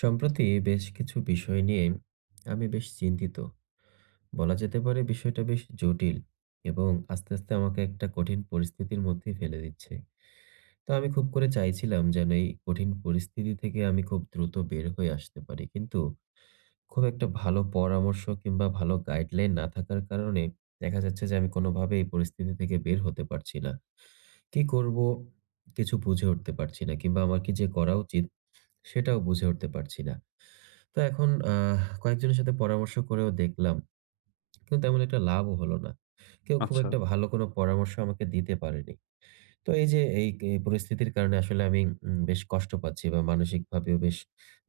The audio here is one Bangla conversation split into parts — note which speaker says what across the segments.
Speaker 1: সম্প্রতি বেশ কিছু বিষয় নিয়ে আমি বেশ চিন্তিত। বলা যেতে পারে বিষয়টা বেশ জটিল এবং আস্তে, আস্তে আমাকে একটা কঠিন পরিস্থিতির মধ্যেই ফেলে দিচ্ছে। তো আমি খুব করে চাইছিলাম যেন এই কঠিন পরিস্থিতি থেকে আমি খুব দ্রুত বের হয়ে আসতে পারি। কিন্তু খুব একটা ভালো পরামর্শ কিংবা ভালো গাইডলাইন না থাকার কারণে দেখা যাচ্ছে যে আমি কোনোভাবে এই পরিস্থিতি থেকে বের হতে পারছি না। কি করব? কিছু বুঝে উঠতে পারছি না কিংবা আমার কি যে করা উচিত? সেটাও বুঝে উঠতে পারছি না। তো এখন কয়েকজনের সাথে পরামর্শ করেও দেখলাম, কিন্তু তেমন একটা লাভও হলো না। কেউ খুব
Speaker 2: আচ্ছা।
Speaker 1: একটা ভালো কোনো পরামর্শ আমাকে দিতে পারেনি। তো এই যে এই এই পরিস্থিতির কারণে আসলে আমি বেশ কষ্ট পাচ্ছি বা মানসিক ভাবেও বেশ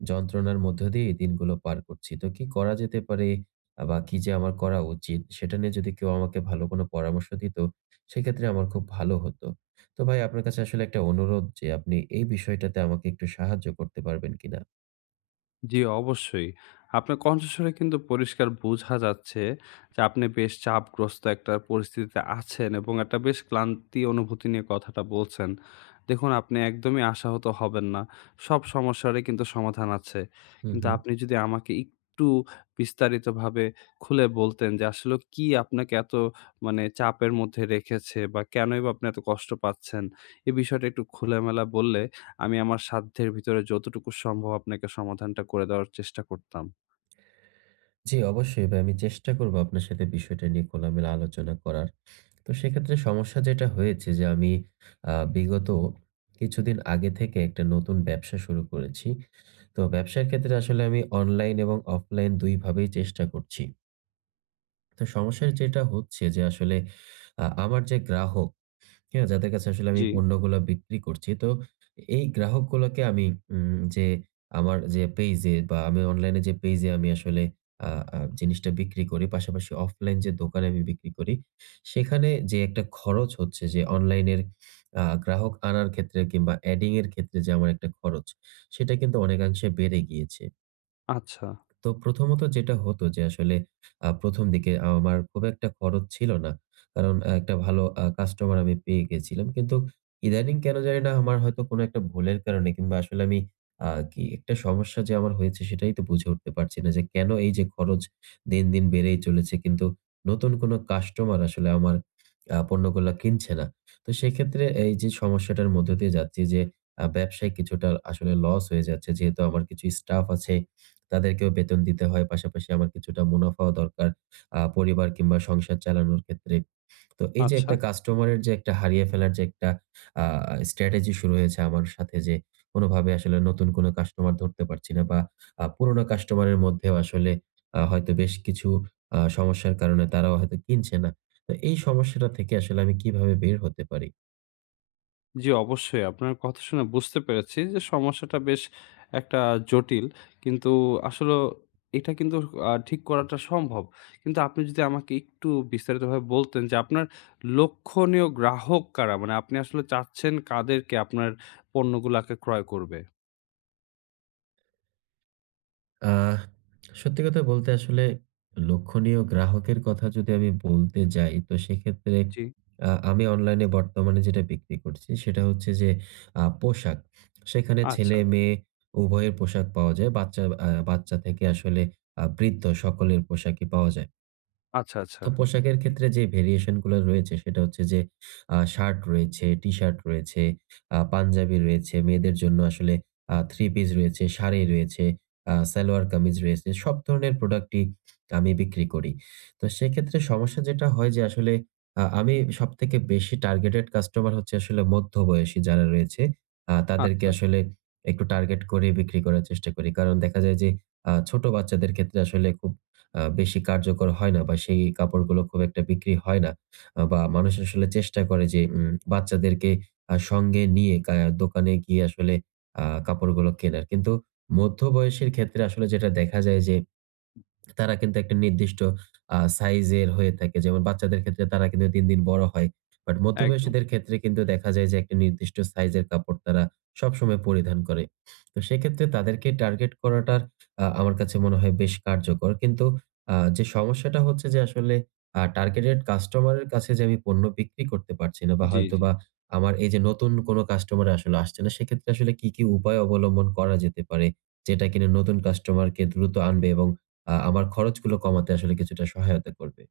Speaker 1: যন্ত্রণার মধ্য দিয়ে এই দিনগুলো পার করছি। তো কি করা যেতে পারে বা কি যে আমার করা উচিত সেটা নিয়ে যদি কেউ আমাকে ভালো কোনো পরামর্শ দিত, সেক্ষেত্রে আমার খুব ভালো হতো। তো ভাই, আপনার কাছে আসলে একটা অনুরোধ যে আপনি এই বিষয়টাতে আমাকে একটু সাহায্য করতে পারবেন কিনা।
Speaker 2: জি, অবশ্যই। আপনার কণ্ঠস্বরে কিন্তু পরিষ্কার বোঝা যাচ্ছে যে আপনি বেশ চাপগ্রস্ত একটা পরিস্থিতিতে আছেন এবং একটা বেশ ক্লান্তি অনুভূতি নিয়ে কথাটা বলছেন। দেখুন আপনি একদমই আশাহত হবেন না। সব সমস্যারই কিন্তু সমাধান আছে।
Speaker 1: হুম,
Speaker 2: কিন্তু
Speaker 1: হুম।
Speaker 2: আপনি যদি আমাকে একটু বিস্তারিতভাবে খুলে বলতেন যে আসলে কি আপনাকে এত মানে চাপের মধ্যে রেখেছে বা কেনই বা আপনি এত কষ্ট পাচ্ছেন? এই বিষয়টা একটু খোলামেলা বললে আমি আমার সাধ্যের ভিতরে যতটুকু সম্ভব আপনাকে সমাধানটা করে দেওয়ার চেষ্টা করতাম।
Speaker 1: জি, অবশ্যই ভাই। আমি চেষ্টা করব আপনার সাথে বিষয়টা নিয়ে খোলামেলা আলোচনা করার। তো সেক্ষেত্রে সমস্যা যেটা হয়েছে যে আমি বিগত কিছুদিন আগে থেকে একটা নতুন ব্যবসা শুরু করেছি। তো ব্যবসার ক্ষেত্রে আসলে আমি অনলাইন এবং অফলাইন ২ ভাবেই চেষ্টা করছি। তো সমস্যা যেটা হচ্ছে যে আসলে আমার যে গ্রাহক, হ্যাঁ, যাদের কাছে আসলে আমি
Speaker 2: জি।
Speaker 1: পণ্যগুলা বিক্রি করছি। তো এই গ্রাহকগুলাকে আমি যে আমার যে পেইজে বা আমি অনলাইনে যে পেইজে আমি আসলে আ আ জিনিসটা বিক্রি করি, পাশাপাশি অফলাইন যে দোকানে আমি বিক্রি করি, সেখানে যে একটা খরচ হচ্ছে, যে অনলাইনের গ্রাহক আনার ক্ষেত্রে কিংবা এডিং এর ক্ষেত্রে যে আমার একটা খরচ, সেটা কিন্তু অনেকাংশে বেড়ে গিয়েছে।
Speaker 2: আচ্ছা,
Speaker 1: তো প্রথমত যেটা হতো যে আসলে ১ম দিকে আমার খুব একটা খরচ ছিল না। কারণ একটা ভালো কাস্টমার আমি পেয়ে গেছিলাম। কিন্তু ইদানিং কেন জানি না, আমার হয়তো কোনো একটা ভুলের কারণে কিংবা আসলে আমি কি একটা সমস্যা যে আমার হয়েছে সেটাই তো বুঝে উঠতে পারছি না যে কেন এই যে খরচ দিন, দিন বেড়েই চলেছে কিন্তু নতুন কোনো কাস্টমার আসলে আমার পণ্যগুলা কিনছে না। তো সেক্ষেত্রে এই যে সমস্যাটার মধ্য দিয়ে যাচ্ছি, যে ব্যবসায় কিছুটা আসলে লস হয়ে যাচ্ছে। যেহেতু আমার কিছু স্টাফ আছে, তাদেরকেও বেতন দিতে হয়। পাশাপাশি আমার কিছুটা মুনাফাও দরকার, পরিবার কিংবা সংসার চালানোর ক্ষেত্রে। তো এই যে
Speaker 2: আচ্ছা।
Speaker 1: একটা কাস্টমারের যে একটা হারিয়ে ফেলার যে একটা আ স্ট্র্যাটেজি শুরু হয়েছে আমার সাথে, যে কোনোভাবে আসলে নতুন কোনো কাস্টমার ধরতে পারছি না বা পুরোনো কাস্টমারের মধ্যেও আসলে হয়তো বেশ কিছু সমস্যার কারণে তারাও হয়তো কিনছে না। তো এই সমস্যাটা থেকে আসলে আমি কিভাবে বের হতে পারি?
Speaker 2: জি, অবশ্যই আপনার কথা শুনে বুঝতে পেরেছি যে সমস্যাটা বেশ একটা জটিল। কিন্তু আসলেও এটা কিন্তু ঠিক করাটা সম্ভব। কিন্তু আপনি যদি আমাকে একটু বিস্তারিতভাবে বলতেন যে আপনার লক্ষণীয় গ্রাহক কারা? মানে আপনি আসলে চাচ্ছেন কাদেরকে আপনার পণ্যগুলাকে ক্রয় করবে?
Speaker 1: আহ সত্যি কথা বলতে আসলে লক্ষণীয় গ্রাহকের কথা যদি আমি বলতে যাই তো সেক্ষেত্রে
Speaker 2: জি।
Speaker 1: আমি অনলাইনে বর্তমানে যেটা বিক্রি করছি সেটা হচ্ছে যে পোশাক। সেখানে
Speaker 2: আচ্ছা,
Speaker 1: ছেলে মেয়ে উভয়ের পোশাক পাওয়া যায়। বাচ্চা থেকে আসলে বৃদ্ধ সকলের পোশাকই পাওয়া যায়।
Speaker 2: আচ্ছা, আচ্ছা,
Speaker 1: তো পোশাকের ক্ষেত্রে যে ভেরিয়েশন গুলো রয়েছে সেটা হচ্ছে যে শার্ট রয়েছে, টি-শার্ট রয়েছে, পাঞ্জাবি রয়েছে, মেয়েদের জন্য আসলে থ্রি পিস রয়েছে, শাড়ি রয়েছে, সালোয়ার কামিজ রয়েছে। সব ধরনের প্রোডাক্টই আমি বিক্রি করি। তো সেক্ষেত্রে সমস্যা যেটা হয় যে আসলে আ আমি সবথেকে বেশি টার্গেটেড কাস্টমার হচ্ছে আসলে মধ্যবয়সী যারা রয়েছে। তাদেরকে
Speaker 2: আচ্ছা।
Speaker 1: আসলে একটু টার্গেট করে বিক্রি করার চেষ্টা করি। কারণ দেখা যায় যে ছোট বাচ্চাদের ক্ষেত্রে আসলে খুব বেশি কার্যকর হয় না বা সেই কাপড়গুলো খুব একটা বিক্রি হয় না। বা মানুষ আসলে চেষ্টা করে যে বাচ্চাদেরকে সঙ্গে নিয়ে দোকানে গিয়ে আসলে কাপড়গুলো কেনার। কিন্তু মধ্য বয়সের ক্ষেত্রে আসলে যেটা দেখা যায় যে তারা কিন্তু একটা নির্দিষ্ট সাইজের হয়ে থাকে। যেমন বাচ্চাদের ক্ষেত্রে তারা কিন্তু দিন, দিন বড় হয়। বাট
Speaker 2: একদম।
Speaker 1: মধ্যবয়সীদের ক্ষেত্রে কিন্তু দেখা যায় যে একটা নির্দিষ্ট সাইজের কাপড় তারা সবসময় পরিধান করে। তো সেক্ষেত্রে তাদেরকে টার্গেট করাটার আমার কাছে মনে হয় বেশ কার্যকর। কিন্তু যে সমস্যাটা হচ্ছে যে আসলে টার্গেটেড কাস্টমারের কাছে যে আমি পণ্য বিক্রি করতে পারছি না, বা
Speaker 2: জি, জি।
Speaker 1: হয়তোবা আমার এই যে নতুন কোন কাস্টমার আসলে আসছে না, সেক্ষেত্রে আসলে কি, কি উপায় অবলম্বন করা যেতে পারে? যেটা কিনা নতুন কাস্টমারকে দ্রুত আনবে এবং আমার খরচগুলো কমাতে আসলে কিছুটা সহায়তা করবে।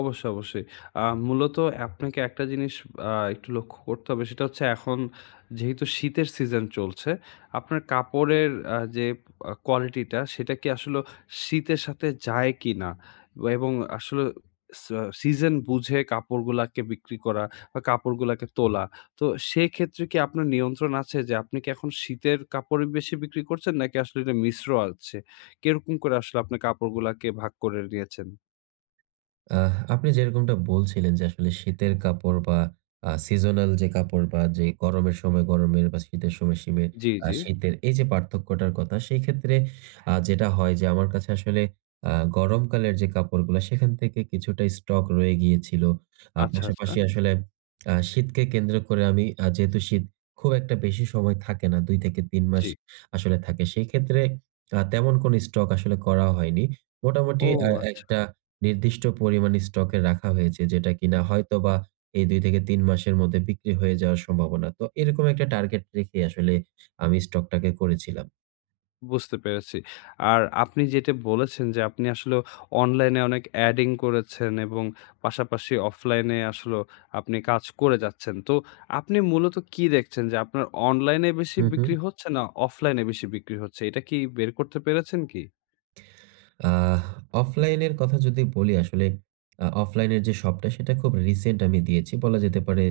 Speaker 2: অবশ্যই, অবশ্যই। মূলত আপনাকে একটা জিনিস একটু লক্ষ্য করতে হবে। সেটা হচ্ছে এখন যেহেতু শীতের সিজন চলছে, আপনার কাপড়ের যে কোয়ালিটিটা সেটা কি আসলে শীতের সাথে যায় কিনা? এবং আসলে সিজন বুঝে কাপড়গুলাকে বিক্রি করা বা কাপড়গুলাকে তোলা। তো সেক্ষেত্রে কি আপনার নিয়ন্ত্রণ আছে যে আপনি কি এখন শীতের কাপড়ই বেশি বিক্রি করছেন নাকি আসলে এটা মিশ্র আছে? কিরকম করে আসলে আপনার কাপড়গুলাকে ভাগ করে নিয়েছেন?
Speaker 1: আপনি যেরকমটা বলছিলেন যে আসলে শীতের কাপড় বা সিজনাল যে কাপড় বা যে গরমের সময় গরমের বা শীতের সময় শীতের
Speaker 2: জি, জি।
Speaker 1: শীতের এই যে পার্থক্যটার কথা, সেই ক্ষেত্রে যেটা হয় যে আমার কাছে আসলে গরমকালের যে কাপড়গুলো সেখান থেকে কিছুটা স্টক রয়ে গিয়েছিল।
Speaker 2: আচ্ছা, আচ্ছা।
Speaker 1: পাশাপাশি আসলে শীতকে কেন্দ্র করে আমি, যেহেতু শীত খুব একটা বেশি সময় থাকে না, ২-৩ মাস
Speaker 2: জি।
Speaker 1: আসলে থাকে, সেই ক্ষেত্রে তেমন কোনো স্টক আসলে করা হয়নি।
Speaker 2: ও
Speaker 1: মোটামুটি
Speaker 2: আচ্ছা,
Speaker 1: একটা নির্দিষ্ট পরিমাণ স্টকে রাখা হয়েছে যেটা কিনা হয়তোবা এই ২-৩ মাসের মধ্যে বিক্রি হয়ে যাওয়ার সম্ভাবনা। তো এরকম একটা টার্গেট রেখে আসলে আমি স্টকটাকে করেছিলাম।
Speaker 2: বুঝতে পেরেছি। আর আপনি যেটা বলেছেন যে, আপনি আসলে অনলাইনে অনেক অ্যাডিং করেছেন এবং পাশাপাশি অফলাইনে আসলেও আপনি কাজ করে যাচ্ছেন। তো আপনি মূলত কি দেখছেন যে, আপনার অনলাইনে বেশি
Speaker 1: হু, হু।
Speaker 2: বিক্রি হচ্ছে না অফলাইনে বেশি বিক্রি হচ্ছে? এটা কি বের করতে পেরেছেন কি?
Speaker 1: আহ অফলাইনের কথা যদি বলি, আসলে অফলাইনের যে শপটা সেটা খুব রিসেন্ট আমি দিয়েছি। বলা যেতে পারে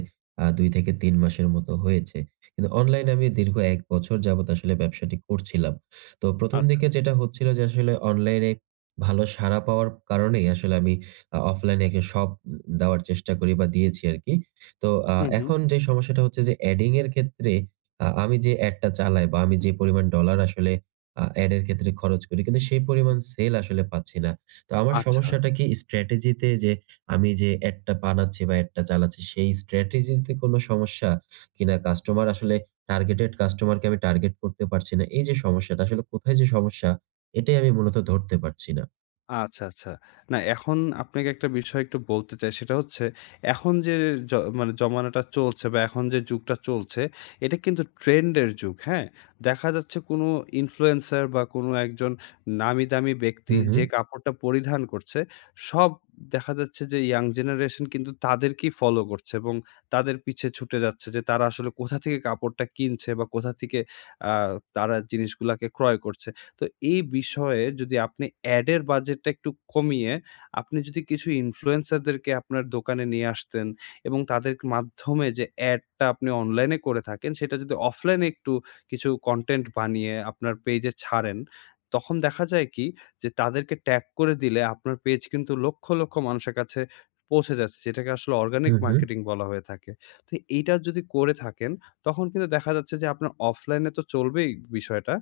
Speaker 1: ২ থেকে ৩ মাসের মতো হয়েছে। কিন্তু অনলাইনে আমি দীর্ঘ ১ বছর যাবত আসলে ব্যবসাটি করছিলাম। তো ১ম
Speaker 2: আচ্ছা।
Speaker 1: দিকে যেটা হচ্ছিল যে আসলে অনলাইনে ভালো সাড়া পাওয়ার কারণেই আসলে আমি অফলাইনে একটা শপ দেওয়ার চেষ্টা করি বা দিয়েছি আরকি। তো
Speaker 2: হুম, হুম।
Speaker 1: এখন যে সমস্যাটা হচ্ছে যে এডিং এর ক্ষেত্রে আমি যে এড টা চালাই বা আমি যে পরিমাণ ডলার আসলে এড এর ক্ষেত্রে খরচ করি, কিন্তু সেই পরিমাণ সেল আসলে পাচ্ছি না। তো আমার
Speaker 2: আচ্ছা।
Speaker 1: সমস্যাটা কি স্ট্র্যাটেজি তে, যে আমি যে এড টা বানাচ্ছি বা এড টা চালাচ্ছি সেই স্ট্র্যাটেজি তে কোনো সমস্যা, কিনা কাস্টমার আসলে টার্গেটেড কাস্টমারকে আমি টার্গেট করতে পারছি না, এই যে সমস্যাটা আসলে কোথায় যে সমস্যা, এটাই আমি মূলত ধরতে পারছি না।
Speaker 2: আচ্ছা, আচ্ছা। না এখন আপনাকে একটা বিষয় একটু বলতে চাই সেটা হচ্ছে এখন যে জ মানে জমানাটা চলছে বা এখন যে যুগটা চলছে এটা কিন্তু ট্রেন্ড এর যুগ, হ্যাঁ? দেখা যাচ্ছে কোনো ইনফ্লুয়েন্সার বা কোনো একজন নামি দামি ব্যক্তি
Speaker 1: হু, হু।
Speaker 2: যে কাপড়টা পরিধান করছে, সব দেখা যাচ্ছে যে ইয়াং জেনারেশন কিন্তু তাদেরকেই ফলো করছে এবং তাদের পিছে ছুটে যাচ্ছে যে তারা আসলে কোথা থেকে কাপড়টা কিনছে বা কোথা থেকে আ তারা জিনিসগুলাকে ক্রয় করছে। তো এই বিষয়ে যদি আপনি অ্যাডের বাজেটটা একটু কমিয়ে আপনি যদি কিছু ইনফ্লুয়েন্সারদেরকে আপনার দোকানে নিয়ে আসতেন এবং তাদের মাধ্যমে যে অ্যাডটা আপনি অনলাইনে করে থাকেন সেটা যদি অফলাইনে একটু কিছু কনটেন্ট বানিয়ে আপনার পেজে ছাড়েন, তখন দেখা যায় কি যে তাদেরকে ট্যাগ করে দিলে আপনার পেজ কিন্তু লক্ষ, লক্ষ মানুষের কাছে পৌঁছে যাচ্ছে। যেটাকে আসলে
Speaker 1: হু,
Speaker 2: অর্গানিক
Speaker 1: হু।
Speaker 2: মার্কেটিং বলা হয়ে থাকে। তো এইটা যদি করে থাকেন তখন কিন্তু দেখা যাচ্ছে যে আপনার অফলাইনে তো চলবেই বিষয়টা।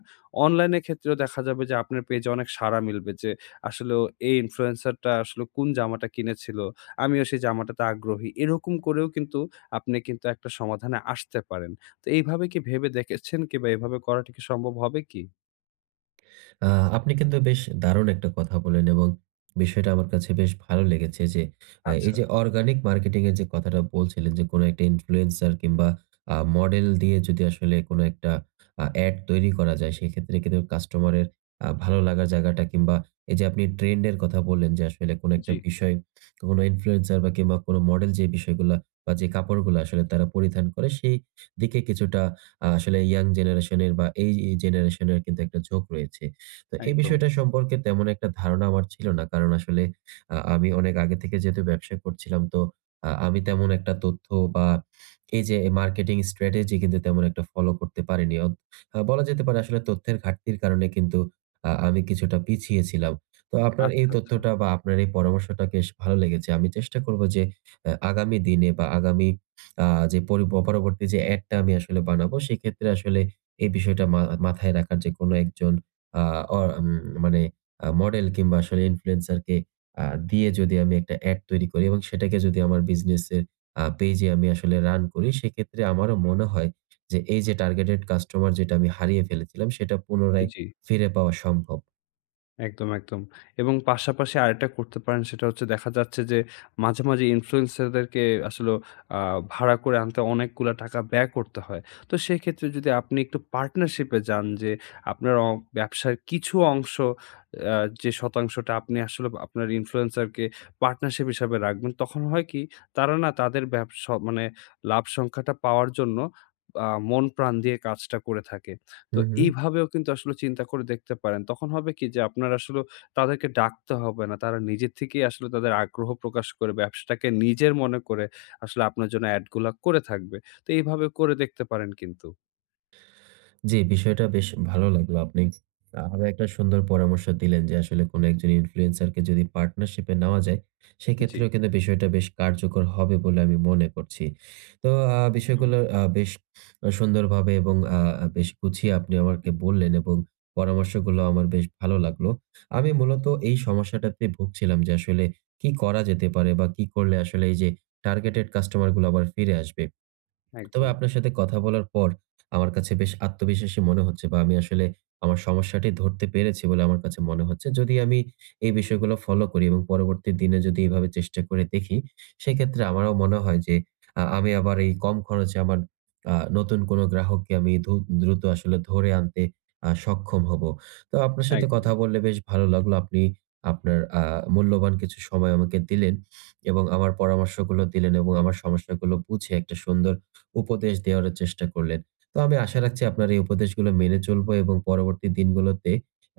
Speaker 2: অনলাইনের ক্ষেত্রেও দেখা যাবে যে আপনার পেজে অনেক সাড়া মিলবে যে আসলেও এই ইনফ্লুয়েন্সারটা আসলে কোন জামাটা কিনেছিল, আমিও সেই জামাটাতে আগ্রহী। এরকম করেও কিন্তু আপনি কিন্তু একটা সমাধানে আসতে পারেন। তো এইভাবে কি ভেবে দেখেছেন কিংবা এভাবে করাটা কি সম্ভব হবে কি?
Speaker 1: আ আপনি কিন্তু বেশ দারুণ একটা কথা বলেন এবং বিষয়টা আমার কাছে বেশ ভালো লেগেছে যে এই
Speaker 2: আচ্ছা,
Speaker 1: যে অর্গানিক মার্কেটিং এর যে কথাটা বলছিলেন, যে কোনো একটা ইনফ্লুয়েন্সার কিংবা মডেল দিয়ে যদি আসলে কোনো একটা এড তৈরি করা যায়, সেক্ষেত্রে কিন্তু কাস্টমারের ভালো লাগার জায়গাটা কিংবা এই যে আপনি ট্রেন্ড এর কথা বললেন যে আসলে কোনো
Speaker 2: জি,
Speaker 1: একটা বিষয়, কোনো ইনফ্লুয়েন্সার বা কিংবা কোনো মডেল যে বিষয়গুলা বা যে কাপড়গুলো আসলে তারা পরিধান করে সেই দিকে কিছুটা আসলে ইয়াং জেনারেশনের বা এই জেনারেশনের কিন্তু একটা ঝোঁক রয়েছে। তো এই
Speaker 2: একদম।
Speaker 1: বিষয়টা সম্পর্কে তেমন একটা ধারণা আমার ছিল না। কারণ আসলে আমি অনেক আগে থেকে যেহেতু ব্যবসা করছিলাম, তো আমি তেমন একটা তথ্য বা এই যে মার্কেটিং স্ট্র্যাটেজি কিন্তু তেমন একটা ফলো করতে পারিনি। অত আ বলা যেতে পারে আসলে তথ্যের ঘাটতির কারণে কিন্তু আমি কিছুটা পিছিয়ে ছিলাম। তো আপনার এই
Speaker 2: আচ্ছা, আচ্ছা।
Speaker 1: তথ্যটা বা আপনার এই পরামর্শটা বেশ ভালো লেগেছে। আমি চেষ্টা করব যে আগামী দিনে বা আগামী আ যে পরি পরবর্তী যে অ্যাডটা আমি আসলে বানাবো, সেক্ষেত্রে আসলে এই বিষয়টা মাথায় রাখার, যে কোনো একজন আ অ উম মানে মডেল কিংবা আসলে ইনফ্লুয়েন্সার কে আ দিয়ে যদি আমি একটা এড তৈরি করি এবং সেটাকে যদি আমার বিজনেসের পেইজে আমি আসলে রান করি, সেক্ষেত্রে আমারও মনে হয় যে এই যে টার্গেটেড কাস্টমার যেটা আমি হারিয়ে ফেলেছিলাম সেটা পুনরায়
Speaker 2: জি।
Speaker 1: ফিরে পাওয়া সম্ভব।
Speaker 2: একদম, একদম। এবং পাশাপাশি আরেকটা করতে পারেন সেটা হচ্ছে দেখা যাচ্ছে যে মাঝে, মাঝে ইনফ্লুয়েন্সার দেরকে আসলেও আ ভাড়া করে আনতে অনেকগুলা টাকা ব্যয় করতে হয়। তো সেক্ষেত্রে যদি আপনি একটু পার্টনারশিপ এ যান যে আপনার ব্যবসার কিছু অংশ আ যে শতাংশটা আপনি আসলে আপনার ইনফ্লুয়েন্সারকে পার্টনারশিপ হিসাবে রাখবেন। তখন হয় কি তারা না তাদের ব্যবসা মানে লাভ সংখ্যাটা পাওয়ার জন্য মন প্রাণ দিয়ে কাজটা করে থাকে। তো
Speaker 1: হু, হু।
Speaker 2: এইভাবেও কিন্তু আসলে চিন্তা করে দেখতে পারেন। তখন হবে কি যে আপনার আসলে তাদেরকে ডাকতে হবে না। তারা নিজে থেকেই আসলে তাদের আগ্রহ প্রকাশ করে ব্যবসাটাকে নিজের মনে করে আসলে আপনার জন্য এড গুলা করে থাকবে। তো এইভাবে করে দেখতে পারেন কিন্তু।
Speaker 1: জি, বিষয়টা বেশ ভালো লাগলো। আপনি আরো একটা সুন্দর পরামর্শ দিলেন যে আসলে কোন একজন ইনফ্লুয়েন্সারকে যদি পার্টনারশিপ এ নেওয়া যায়,
Speaker 2: জি,
Speaker 1: সেক্ষেত্রেও কিন্তু বিষয়টা বেশ কার্যকর হবে বলে আমি মনে করছি। তো
Speaker 2: একদম,
Speaker 1: বিষয়গুলো বেশ সুন্দরভাবে এবং বেশ গুছিয়ে আপনি আমাকে বললেন এবং পরামর্শগুলো আমার বেশ ভালো লাগলো। আমি মূলত এই সমস্যাটাতে ভুগছিলাম যে আসলে কি করা যেতে পারে বা কি করলে আসলে এই যে টার্গেটেড কাস্টমার গুলো আবার ফিরে আসবে? তবে
Speaker 2: একদম,
Speaker 1: আপনার সাথে কথা বলার পর আমার কাছে বেশ আত্মবিশ্বাসী মনে হচ্ছে, বা আমি আসলে আমার সমস্যাটি ধরতে পেরেছি বলে আমার কাছে মনে হচ্ছে। যদি আমি এই বিষয়গুলো ফলো করি এবং পরবর্তী দিনে যদি এভাবে চেষ্টা করে দেখি, সেক্ষেত্রে আমারও মনে হয় যে আমি আবার এই কম খরচে আমার নতুন কোনো গ্রাহককে আমি দ্রুত আসলে ধরে আনতে সক্ষম হবো। তো আপনার সাথে
Speaker 2: একদম।
Speaker 1: কথা বললে বেশ ভালো লাগলো। আপনার মূল্যবান কিছু সময় আমাকে দিলেন এবং আমার পরামর্শগুলো দিলেন এবং আমার সমস্যাগুলো বুঝে একটা সুন্দর উপদেশ দেওয়ার চেষ্টা করলেন। তো আমি আশা রাখছি আপনার এই উপদেশগুলো মেনে চলবো এবং পরবর্তী দিনগুলোতে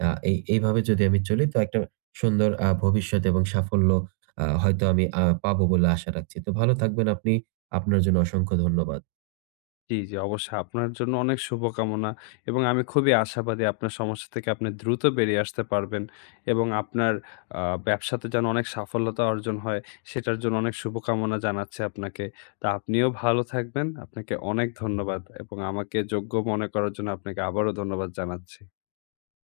Speaker 1: আ এই এইভাবে যদি আমি চলি তো একটা সুন্দর ভবিষ্যৎ এবং সাফল্য হয়তো আমি পাবো বলে আশা রাখছি। তো ভালো থাকবেন আপনি। আপনার জন্য অসংখ্য ধন্যবাদ।
Speaker 2: জি, জি, অবশ্যই আপনার জন্য অনেক শুভকামনা এবং আমি খুবই আশাবাদী আপনার সমস্যা থেকে আপনি দ্রুত বেরিয়ে আসতে পারবেন এবং আপনার আ ব্যবসাতে যেন অনেক সাফল্যতা অর্জন হয়, সেটার জন্য অনেক শুভকামনা জানাচ্ছি আপনাকে। তো আপনিও ভালো থাকবেন। আপনাকে অনেক ধন্যবাদ এবং আমাকে যোগ্য মনে করার জন্য আপনাকে আবারও ধন্যবাদ জানাচ্ছি।